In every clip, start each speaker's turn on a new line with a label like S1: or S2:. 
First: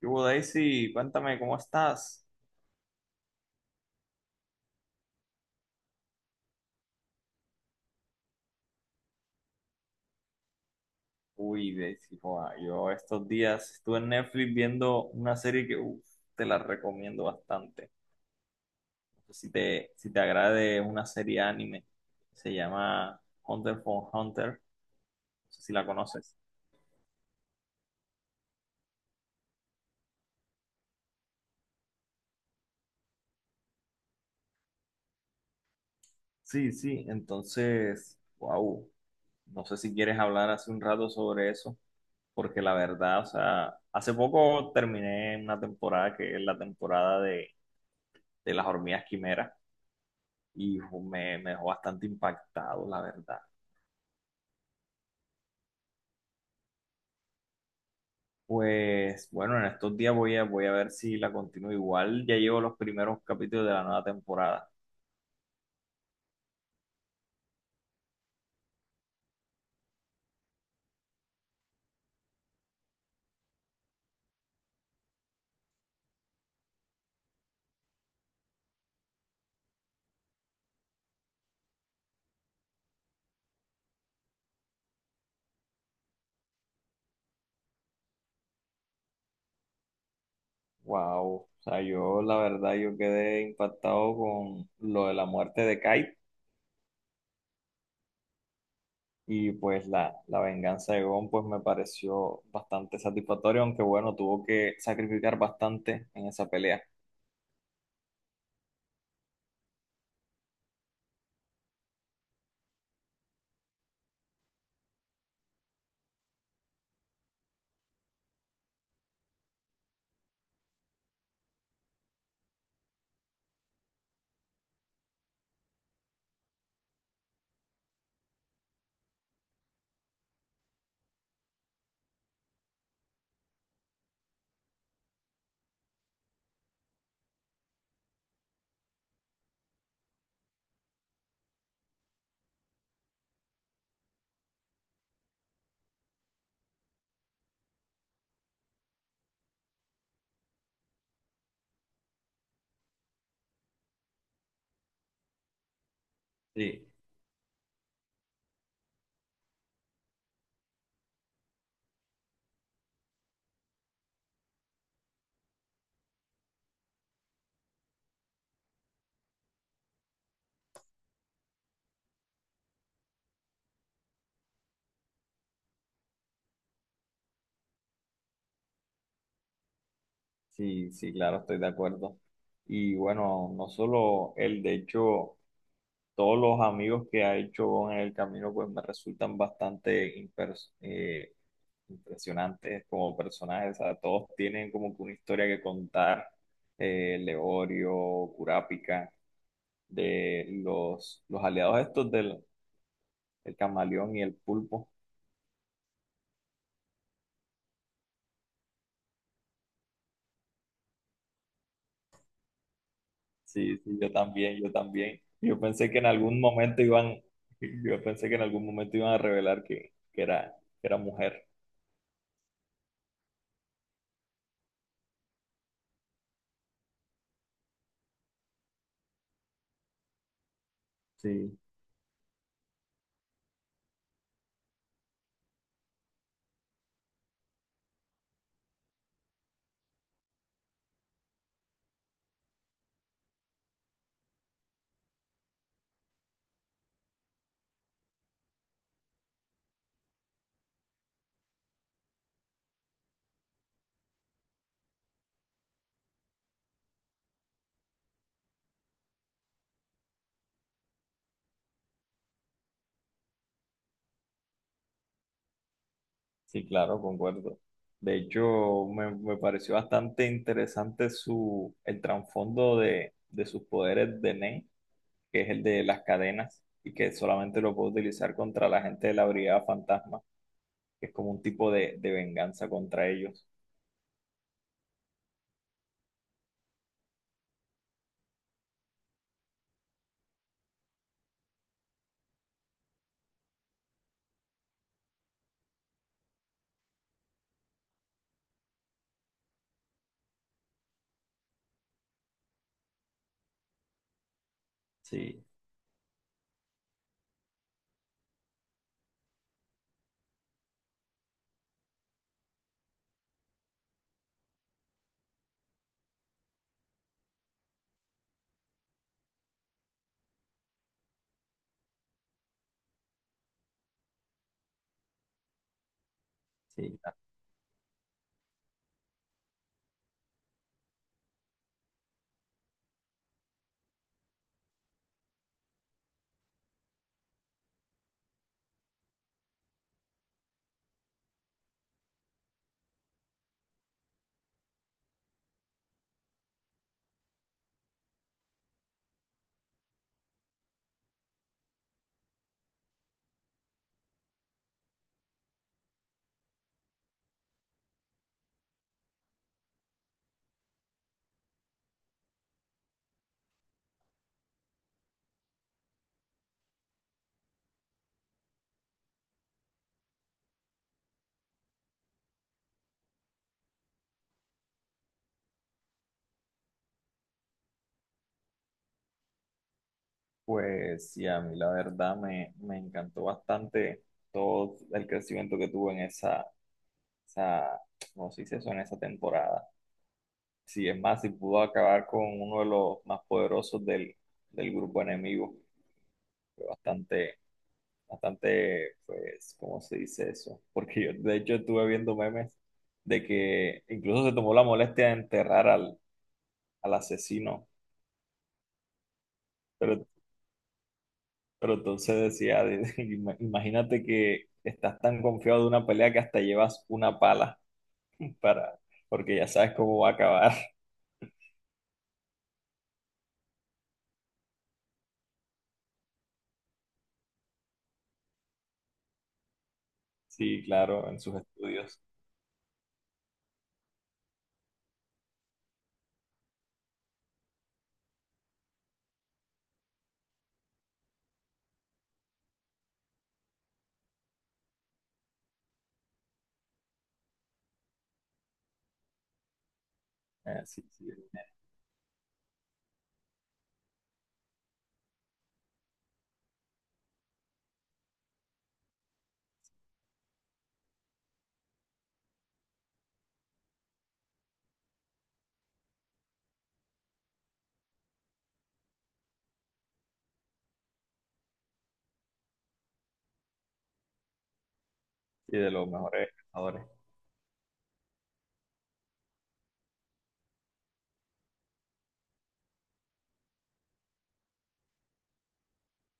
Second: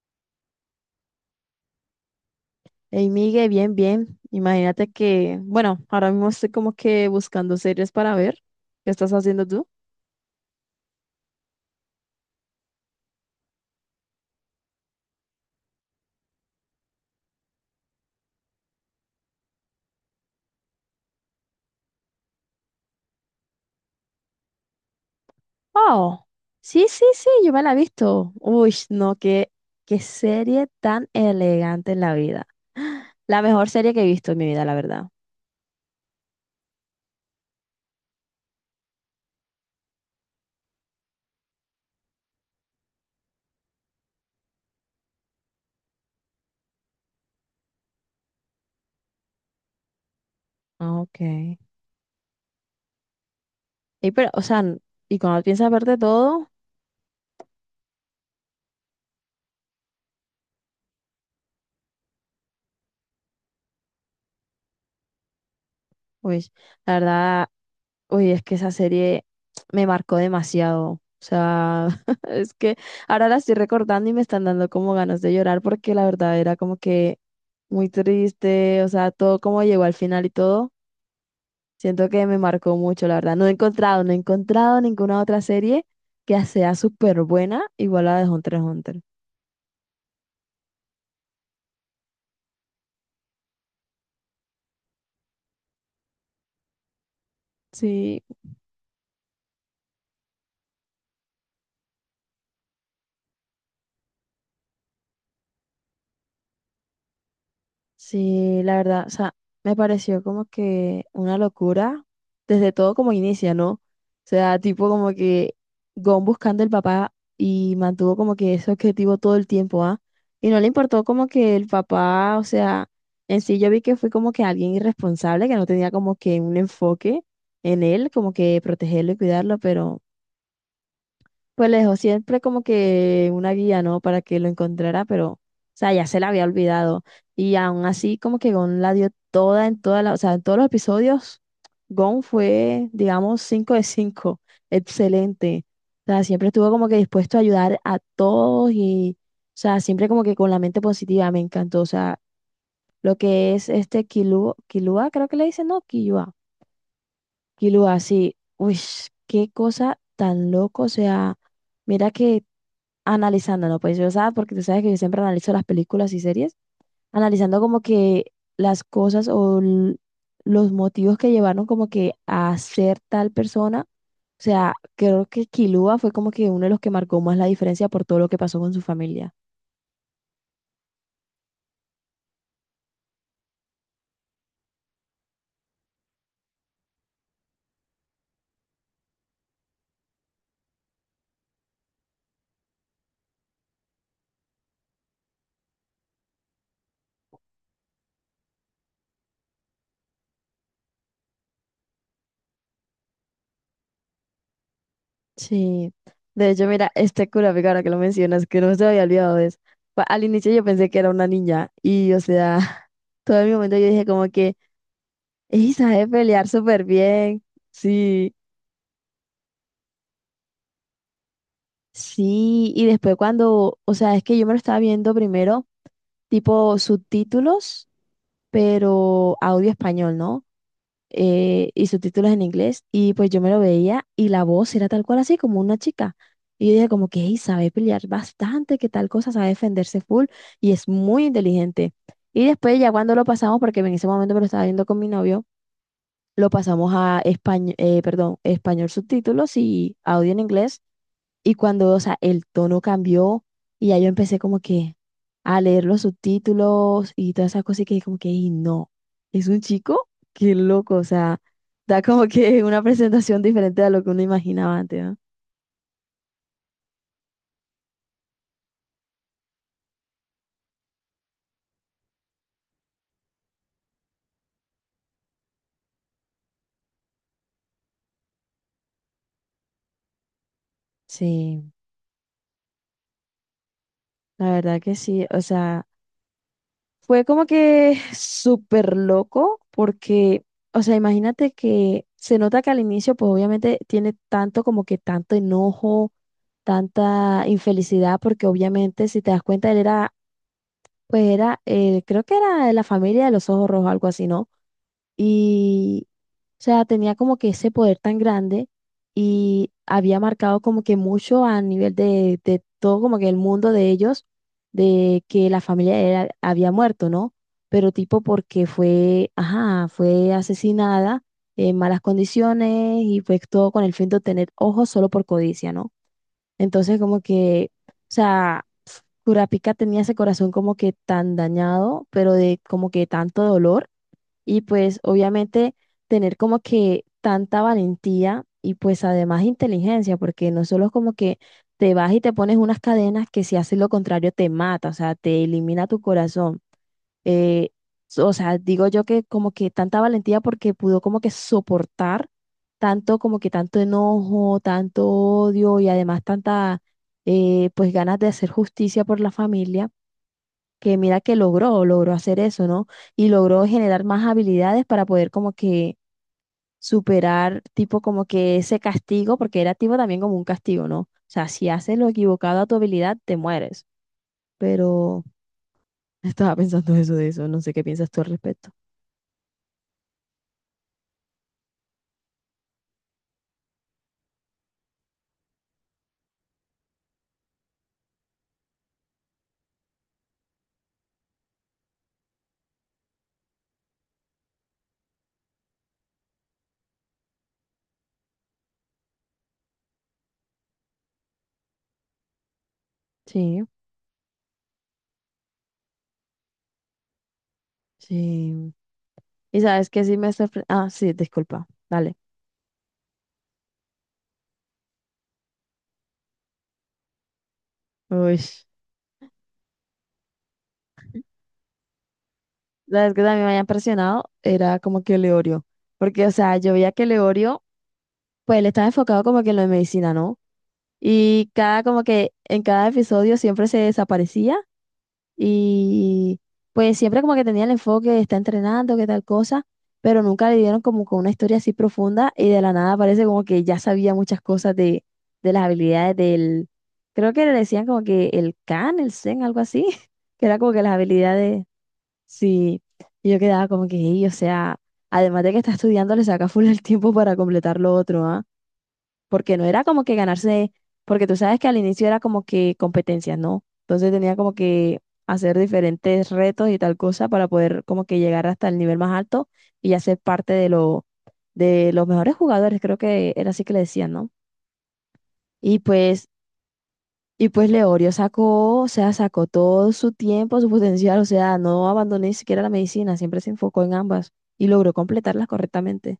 S1: ¿Qué hubo, Daisy? Cuéntame, ¿cómo estás?
S2: Hey, Miguel, bien, bien. Imagínate que, bueno, ahora mismo estoy como que buscando series para ver. ¿Qué estás haciendo tú?
S1: Uy, Daisy, joa, yo estos días estuve en Netflix viendo una serie que uf, te la recomiendo bastante. No sé si te agrade, es una serie anime. Se llama Hunter x Hunter. No sé si la
S2: Oh,
S1: conoces.
S2: sí, sí, sí, yo me la he visto. Uy, no, qué serie tan elegante en la vida. La mejor serie que he visto en mi vida, la verdad.
S1: Sí, sí, entonces, wow. No sé si quieres hablar hace un rato sobre eso, porque la verdad, o sea, hace poco terminé una temporada que es la temporada de las hormigas quimeras. Y
S2: Ah,
S1: ju-
S2: ok.
S1: me, me dejó bastante impactado, la verdad.
S2: Y pero, o sea, ¿y cuando piensas verte todo?
S1: Pues bueno, en estos días voy a ver si la continúo igual. Ya llevo los primeros capítulos de la nueva temporada.
S2: Uy, la verdad, uy, es que esa serie me marcó demasiado. O sea, es que ahora la estoy recordando y me están dando como ganas de llorar, porque la verdad era como que muy triste. O sea, todo como llegó al final y todo, siento que me marcó mucho, la verdad. No he encontrado ninguna otra serie que sea súper buena igual a la de Hunter x Hunter.
S1: Wow, o sea, yo la verdad yo quedé impactado con lo de la muerte de Kite,
S2: Sí.
S1: y pues la venganza de Gon pues me pareció bastante satisfactorio, aunque bueno, tuvo que sacrificar bastante en esa pelea.
S2: Sí, la verdad, o sea, me pareció como que una locura desde todo como inicia, ¿no? O sea, tipo como que Gon buscando el papá y mantuvo como que ese objetivo todo el tiempo, ¿ah? Y no le importó como que el papá. O sea, en sí yo vi que fue como que alguien irresponsable, que no tenía como que un enfoque en él, como que protegerlo y cuidarlo, pero pues le dejó siempre como que una guía, ¿no? Para que lo encontrara. Pero, o sea, ya se la había olvidado. Y aún así, como que Gon la dio toda en toda la, o sea, en todos los episodios. Gon fue, digamos, 5 de cinco. Excelente. O sea, siempre estuvo como que dispuesto a ayudar a todos y, o sea, siempre como que con la mente positiva. Me encantó. O sea, lo que es este Kilua, Kilua, creo que le dicen, no, Kilua.
S1: Sí,
S2: Kilua, sí. Uy, qué cosa tan loco, o sea. Mira que analizándolo, pues yo, o porque tú sabes que yo siempre analizo las películas y series, analizando como que las cosas o los motivos que llevaron como que a ser tal persona. O sea, creo que Kilua fue como que uno de los que marcó más la diferencia por todo lo que pasó con su familia.
S1: sí, sí, claro, estoy de acuerdo. Y bueno, no solo él, de hecho, todos los amigos que ha hecho en el camino, pues me resultan bastante impresionantes como personajes. O sea, todos tienen como que una historia que contar. Leorio, Curápica, de los aliados estos del el camaleón y el pulpo.
S2: Sí, de hecho, mira, este Kurapika, ahora que lo mencionas, que no se me había olvidado de eso. Al inicio yo pensé que era una niña y, o sea, todo el momento
S1: Sí,
S2: yo
S1: sí,
S2: dije
S1: yo
S2: como que,
S1: también, yo también. Yo
S2: ella
S1: pensé que en
S2: sabe
S1: algún
S2: pelear
S1: momento
S2: súper
S1: iban,
S2: bien,
S1: yo pensé
S2: sí.
S1: que en algún momento iban a revelar que era mujer.
S2: Sí, y después cuando, o sea, es que yo me lo estaba viendo primero, tipo subtítulos, pero audio español, ¿no?
S1: Sí.
S2: Y subtítulos en inglés, y pues yo me lo veía y la voz era tal cual así, como una chica. Y yo dije como que, "Ey, sabe pelear bastante, que tal cosa, sabe defenderse full, y es muy inteligente". Y después ya cuando lo pasamos, porque en ese momento me lo estaba viendo con mi novio, lo pasamos a español, perdón, español subtítulos y audio en inglés. Y cuando, o sea, el tono cambió, y ya yo empecé como que a leer los subtítulos y todas esas cosas y que como que, y no, es un chico. Qué loco, o sea, da como que una presentación diferente a lo que uno imaginaba antes, ¿no?
S1: Sí, claro, concuerdo. De hecho, me pareció bastante interesante su, el trasfondo de sus poderes de Nen, que es el de las cadenas, y que solamente lo puede utilizar contra la gente de la Brigada Fantasma, que es como un tipo
S2: Sí,
S1: de venganza contra ellos.
S2: la verdad que sí. O sea, fue como que súper loco porque, o sea, imagínate que se nota que al inicio, pues obviamente tiene tanto como que tanto enojo, tanta infelicidad, porque obviamente si te das cuenta él era, pues era, creo que era de la familia de los ojos rojos, algo así, ¿no?
S1: Sí,
S2: Y, o sea, tenía como que ese poder tan grande y había marcado como que mucho a nivel de todo como que el mundo de ellos, de que la familia de él había muerto, ¿no? Pero tipo porque fue, ajá, fue asesinada en malas condiciones, y fue todo con el fin de obtener ojos solo por codicia, ¿no? Entonces
S1: sí.
S2: como que, o sea, Kurapika tenía ese corazón como que tan dañado, pero de como que tanto dolor. Y pues obviamente tener como que tanta valentía y pues además inteligencia, porque no solo es como que te vas y te pones unas cadenas que si haces lo contrario te mata, o sea, te elimina tu corazón. eh, so, o sea, digo yo que como que tanta valentía, porque pudo como que soportar tanto, como que tanto enojo, tanto odio y además tanta, pues ganas de hacer justicia por la familia, que mira que logró hacer eso, ¿no? Y logró generar más habilidades para poder como que superar tipo como que ese castigo, porque era tipo también como un castigo, ¿no? O sea, si haces lo equivocado a tu habilidad, te mueres. Pero estaba pensando eso de eso, no sé qué piensas tú al respecto.
S1: Pues sí, a mí la verdad me encantó bastante todo el crecimiento que tuvo en esa, ¿cómo se dice eso? En esa temporada. Sí, es más, si pudo acabar con uno de los más poderosos del grupo enemigo. Fue bastante, bastante, pues, ¿cómo se dice eso? Porque yo, de hecho, estuve viendo memes de
S2: Sí.
S1: que incluso se tomó la molestia de enterrar al asesino.
S2: Sí. Y sabes que
S1: Pero,
S2: sí me sorprendió. Ah, sí, disculpa.
S1: pero
S2: Dale.
S1: entonces decía, imagínate que estás tan confiado de una pelea que hasta llevas una pala
S2: Uy.
S1: para, porque ya sabes cómo va a acabar.
S2: Sabes que también me había impresionado. Era como que Leorio. Porque, o sea, yo veía que Leorio, pues él estaba enfocado como que en lo de medicina, ¿no?
S1: Sí, claro, en sus
S2: Y cada,
S1: estudios.
S2: como que en cada episodio siempre se desaparecía. Y pues siempre como que tenía el enfoque de está entrenando, que tal cosa, pero nunca le dieron como con una historia así profunda, y de la nada parece como que ya sabía muchas cosas de las habilidades del, creo que le decían como que el can el Zen, algo así, que era como que
S1: Sí,
S2: las
S1: sí,
S2: habilidades, sí, y yo quedaba como que, "Ey, o sea, además de que está estudiando, le saca full el tiempo para completar lo otro, ¿ah?". Porque no era como que ganarse, porque tú sabes que al inicio era como que competencias, ¿no? Entonces tenía como que hacer diferentes retos y tal cosa para poder como que llegar hasta el nivel más alto y hacer parte de los mejores jugadores, creo que era así que le decían, ¿no?
S1: sí, de
S2: Y
S1: los
S2: pues,
S1: mejores. Pescadores.
S2: y pues Leorio sacó, o sea, sacó todo su tiempo, su potencial. O sea, no abandonó ni siquiera la medicina, siempre se enfocó en ambas y logró completarlas correctamente.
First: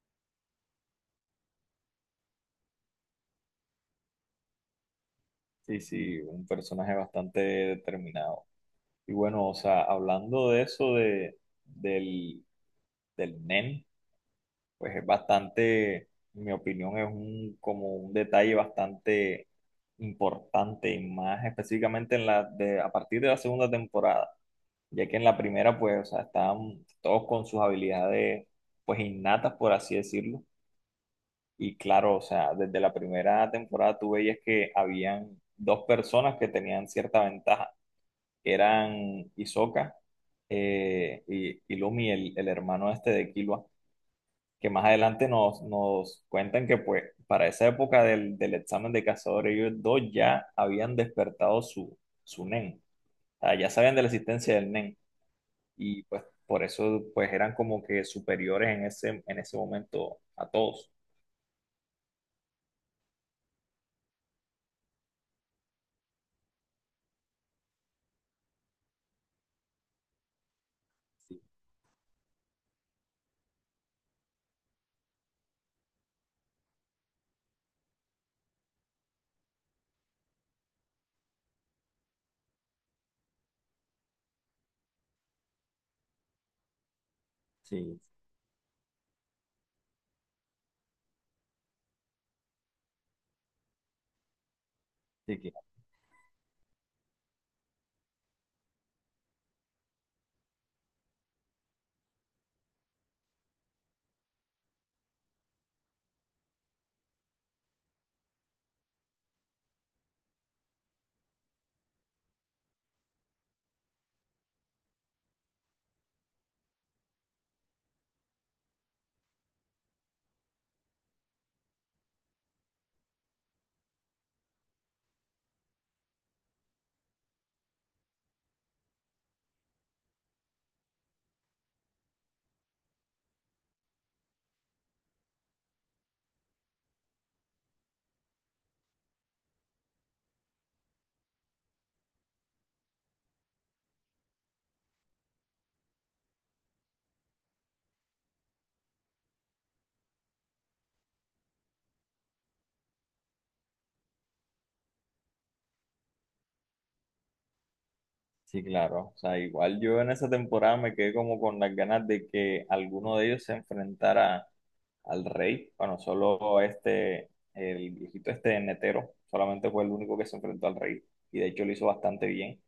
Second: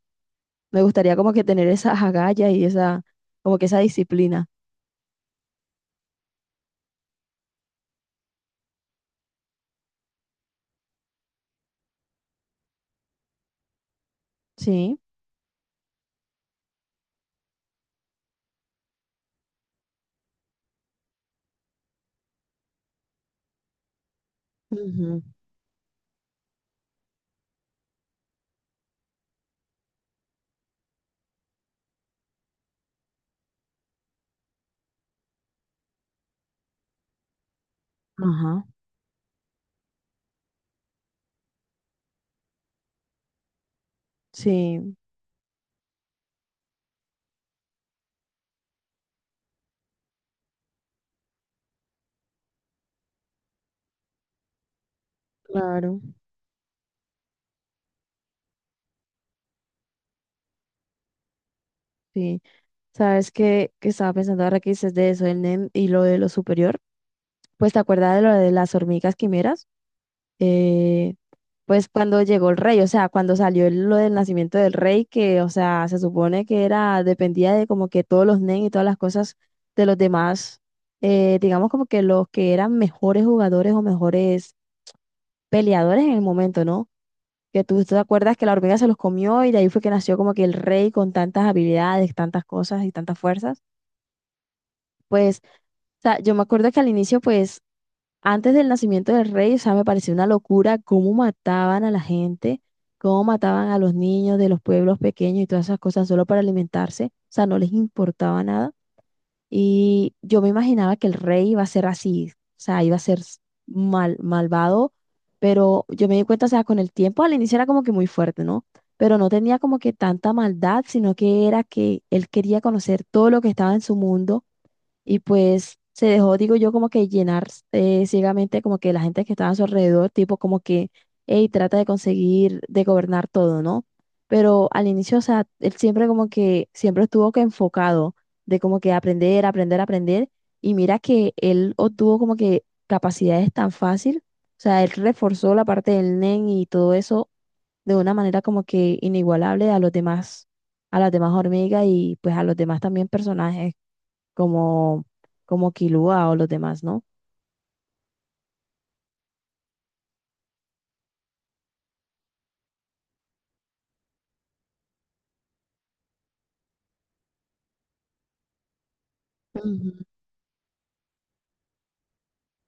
S2: Me gustaría como que tener esa agallas y esa, como que esa disciplina.
S1: Sí, sí, un personaje bastante determinado. Y bueno, o sea, hablando de eso de, del, del Nen, pues
S2: Sí.
S1: es bastante, en mi opinión, es un, como un detalle bastante importante y más específicamente en la de, a partir de la segunda temporada, ya que
S2: Ujú,
S1: en la primera, pues, o sea, estaban todos con sus habilidades, pues, innatas, por así decirlo. Y claro, o sea, desde la primera temporada tú veías que habían dos personas que tenían cierta ventaja,
S2: ajá,
S1: eran Hisoka y Lumi, el hermano este de Killua, que
S2: sí,
S1: más adelante nos cuentan que pues para esa época del examen de cazadores, ellos dos ya habían despertado su, su Nen, o sea, ya sabían de la existencia del Nen,
S2: claro,
S1: y pues por eso pues eran como que superiores en ese momento a todos.
S2: sí. Sabes que estaba pensando ahora que dices de eso, el NEM y lo de lo superior. Pues te acuerdas de lo de las hormigas quimeras. Eh, pues cuando llegó el rey, o sea, cuando salió lo del nacimiento del rey, que, o sea, se supone que era, dependía de como que todos los NEM y todas las cosas de los demás, digamos como que los que eran mejores jugadores o mejores peleadores en el momento, ¿no? Que tú te
S1: Sí,
S2: acuerdas que la hormiga se los comió, y de ahí fue que nació como que el rey con tantas habilidades, tantas cosas y tantas fuerzas. Pues,
S1: sí,
S2: o sea, yo me acuerdo que al inicio, pues, antes del nacimiento del rey, o sea, me pareció una locura cómo mataban a la gente, cómo mataban a los niños de los pueblos pequeños y todas esas cosas solo para alimentarse. O sea, no les importaba nada. Y yo me imaginaba que el rey iba a ser así, o sea, iba a ser malvado, pero yo me di cuenta, o sea, con el tiempo al inicio era como que muy fuerte, ¿no? Pero no tenía como que tanta maldad, sino que era que él quería conocer todo lo que estaba en su mundo, y pues se dejó, digo yo, como que llenar ciegamente como que la gente que estaba a su alrededor, tipo como que, hey, trata de conseguir, de gobernar todo, ¿no? Pero al inicio, o sea, él siempre como que, siempre estuvo que enfocado de como que aprender, aprender, aprender, y mira que él obtuvo como que capacidades tan fácil. O sea, él reforzó la parte del NEN y todo eso de una manera como que inigualable a los demás, a las demás hormigas, y pues a los demás también personajes como, como Kilua o los demás, ¿no?
S1: sí, claro. O sea, igual yo en esa temporada me quedé como con las ganas de que alguno de ellos se enfrentara al rey. Bueno, solo este, el viejito este netero, solamente fue el
S2: Ujú.
S1: único que se enfrentó al rey. Y de hecho lo hizo bastante bien.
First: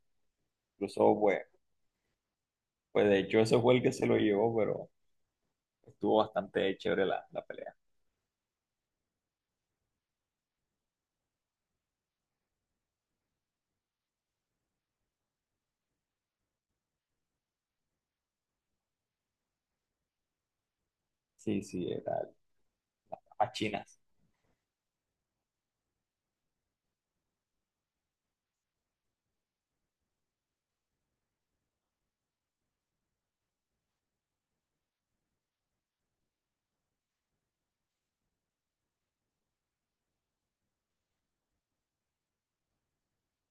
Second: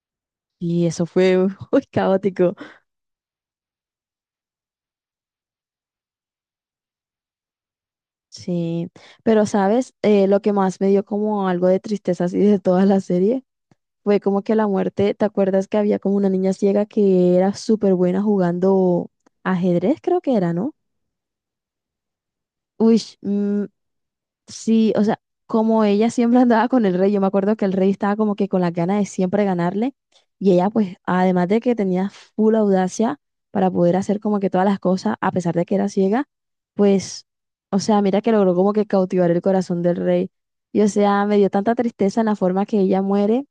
S2: Y eso
S1: Incluso,
S2: fue
S1: pues,
S2: muy caótico.
S1: pues de hecho ese fue el que se lo llevó, pero estuvo bastante chévere la pelea.
S2: Sí, pero sabes, lo que más me dio como algo de tristeza así de toda la serie fue como que la muerte. ¿Te acuerdas que había como una niña ciega que era súper buena jugando ajedrez, creo que era, ¿no?
S1: Sí, sí, era
S2: Uy,
S1: a
S2: mm,
S1: Chinas.
S2: sí, o sea, como ella siempre andaba con el rey. Yo me acuerdo que el rey estaba como que con las ganas de siempre ganarle, y ella pues, además de que tenía full audacia para poder hacer como que todas las cosas, a pesar de que era ciega, pues, o sea, mira que logró como que cautivar el corazón del rey. Y o sea, me dio tanta tristeza en la forma que ella muere,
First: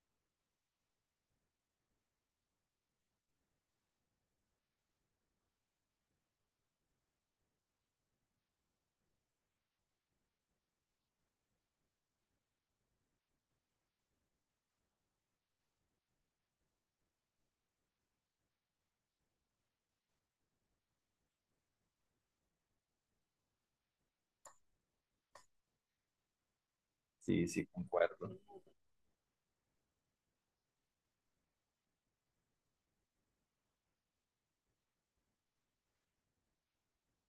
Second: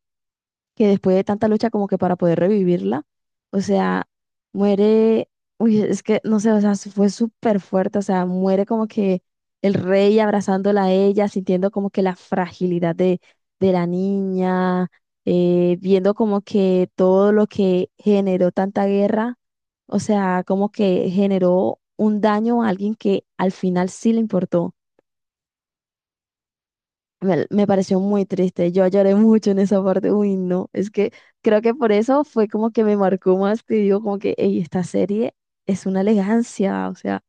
S2: que después de tanta lucha como que para poder revivirla, o sea, muere. Uy, es que no sé, o sea, fue súper fuerte. O sea, muere como que el rey abrazándola a ella, sintiendo como que la fragilidad de la niña, viendo como que todo lo que generó tanta guerra. O sea, como que generó un daño a alguien que al final sí le importó. Me,
S1: Sí,
S2: me
S1: sí,
S2: pareció muy
S1: concuerdo.
S2: triste, yo lloré mucho en esa parte. Uy, no, es que creo que por eso fue como que me marcó más. Te digo como que, "Ey, esta serie es una elegancia, o sea,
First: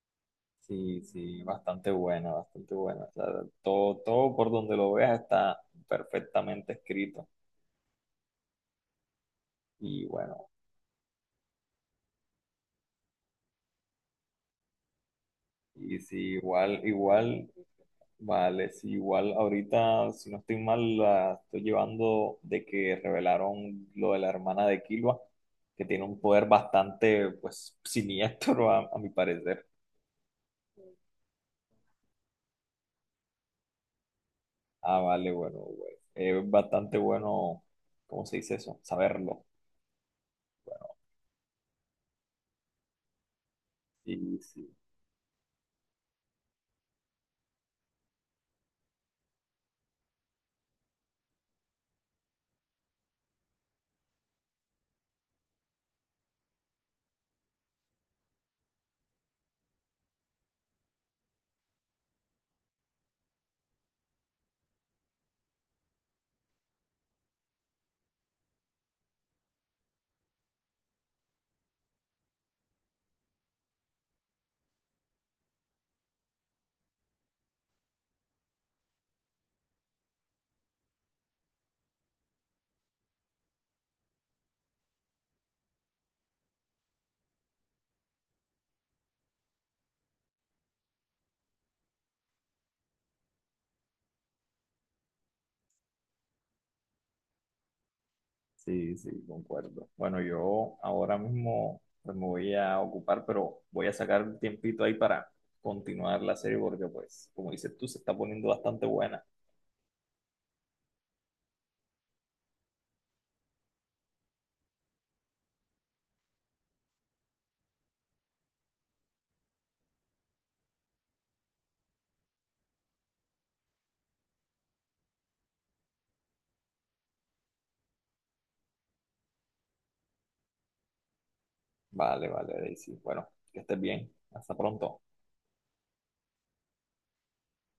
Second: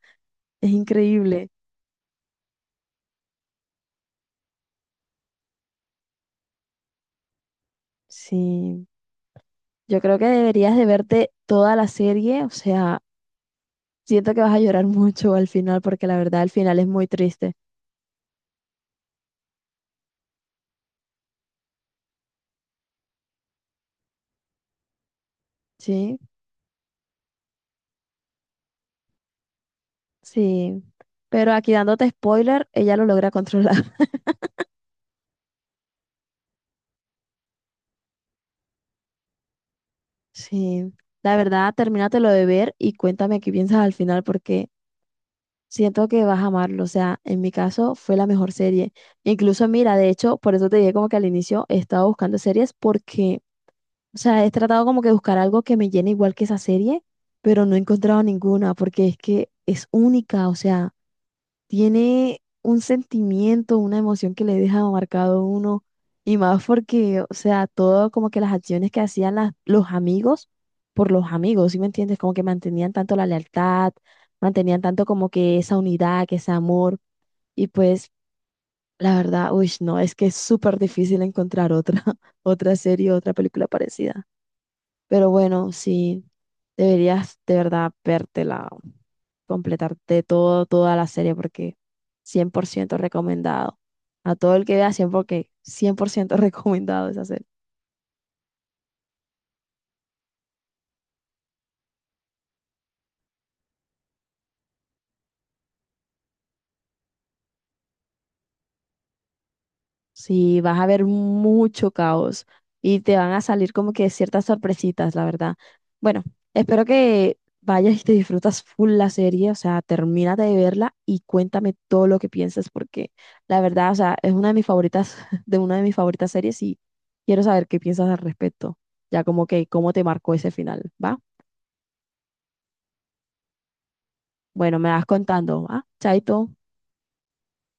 S2: es
S1: Sí, sí,
S2: increíble".
S1: bastante buena, bastante buena. O sea, todo, todo por donde lo veas está perfectamente escrito.
S2: Sí, yo
S1: Y
S2: creo que
S1: bueno,
S2: deberías de verte toda la serie. O sea, siento que vas a llorar mucho al final
S1: y
S2: porque la
S1: si
S2: verdad el final
S1: igual,
S2: es muy
S1: igual,
S2: triste,
S1: vale, si igual ahorita, si no estoy mal, la estoy llevando de que revelaron lo de la hermana de Killua, que tiene
S2: sí,
S1: un poder bastante, pues, siniestro a mi parecer.
S2: sí, pero aquí dándote spoiler, ella lo logra controlar.
S1: Ah, vale, bueno, güey. Es bastante bueno, ¿cómo se dice eso? Saberlo.
S2: Sí, la verdad, termínatelo de ver y cuéntame qué piensas al final,
S1: Y
S2: porque
S1: sí.
S2: siento que vas a amarlo. O sea, en mi caso fue la mejor serie. Incluso, mira, de hecho, por eso te dije como que al inicio he estado buscando series, porque, o sea, he tratado como que buscar algo que me llene igual que esa serie, pero no he encontrado ninguna, porque es que es única. O sea, tiene un sentimiento, una emoción que le deja marcado a uno. Y más porque, o sea, todo como que las acciones que hacían los amigos por los amigos, ¿sí me entiendes? Como que mantenían tanto la lealtad, mantenían tanto como que esa unidad, que ese amor, y pues la verdad, uy, no, es que es súper difícil encontrar otra, otra serie, otra película parecida. Pero bueno, sí, deberías de verdad vértela, completarte todo, toda la serie, porque 100% recomendado. A todo el que vea, cien por ciento recomendado esa serie.
S1: Sí, sí, concuerdo. Bueno, yo ahora mismo pues, me voy a ocupar, pero voy a sacar un tiempito ahí para continuar la serie porque, pues, como dices tú, se está poniendo bastante buena.
S2: Sí, vas a ver mucho caos y te van a salir como que ciertas sorpresitas, la verdad. Bueno, espero que vayas y te disfrutas full la serie. O sea, termínate de verla y cuéntame todo lo que piensas, porque la verdad, o sea, es una de mis favoritas, de una de mis favoritas series, y quiero saber qué piensas al respecto, ya como que cómo te marcó ese final, ¿va?
S1: Vale, vale, Daisy. Bueno, que estés bien. Hasta
S2: Bueno, me
S1: pronto.
S2: vas contando, va. Chaito.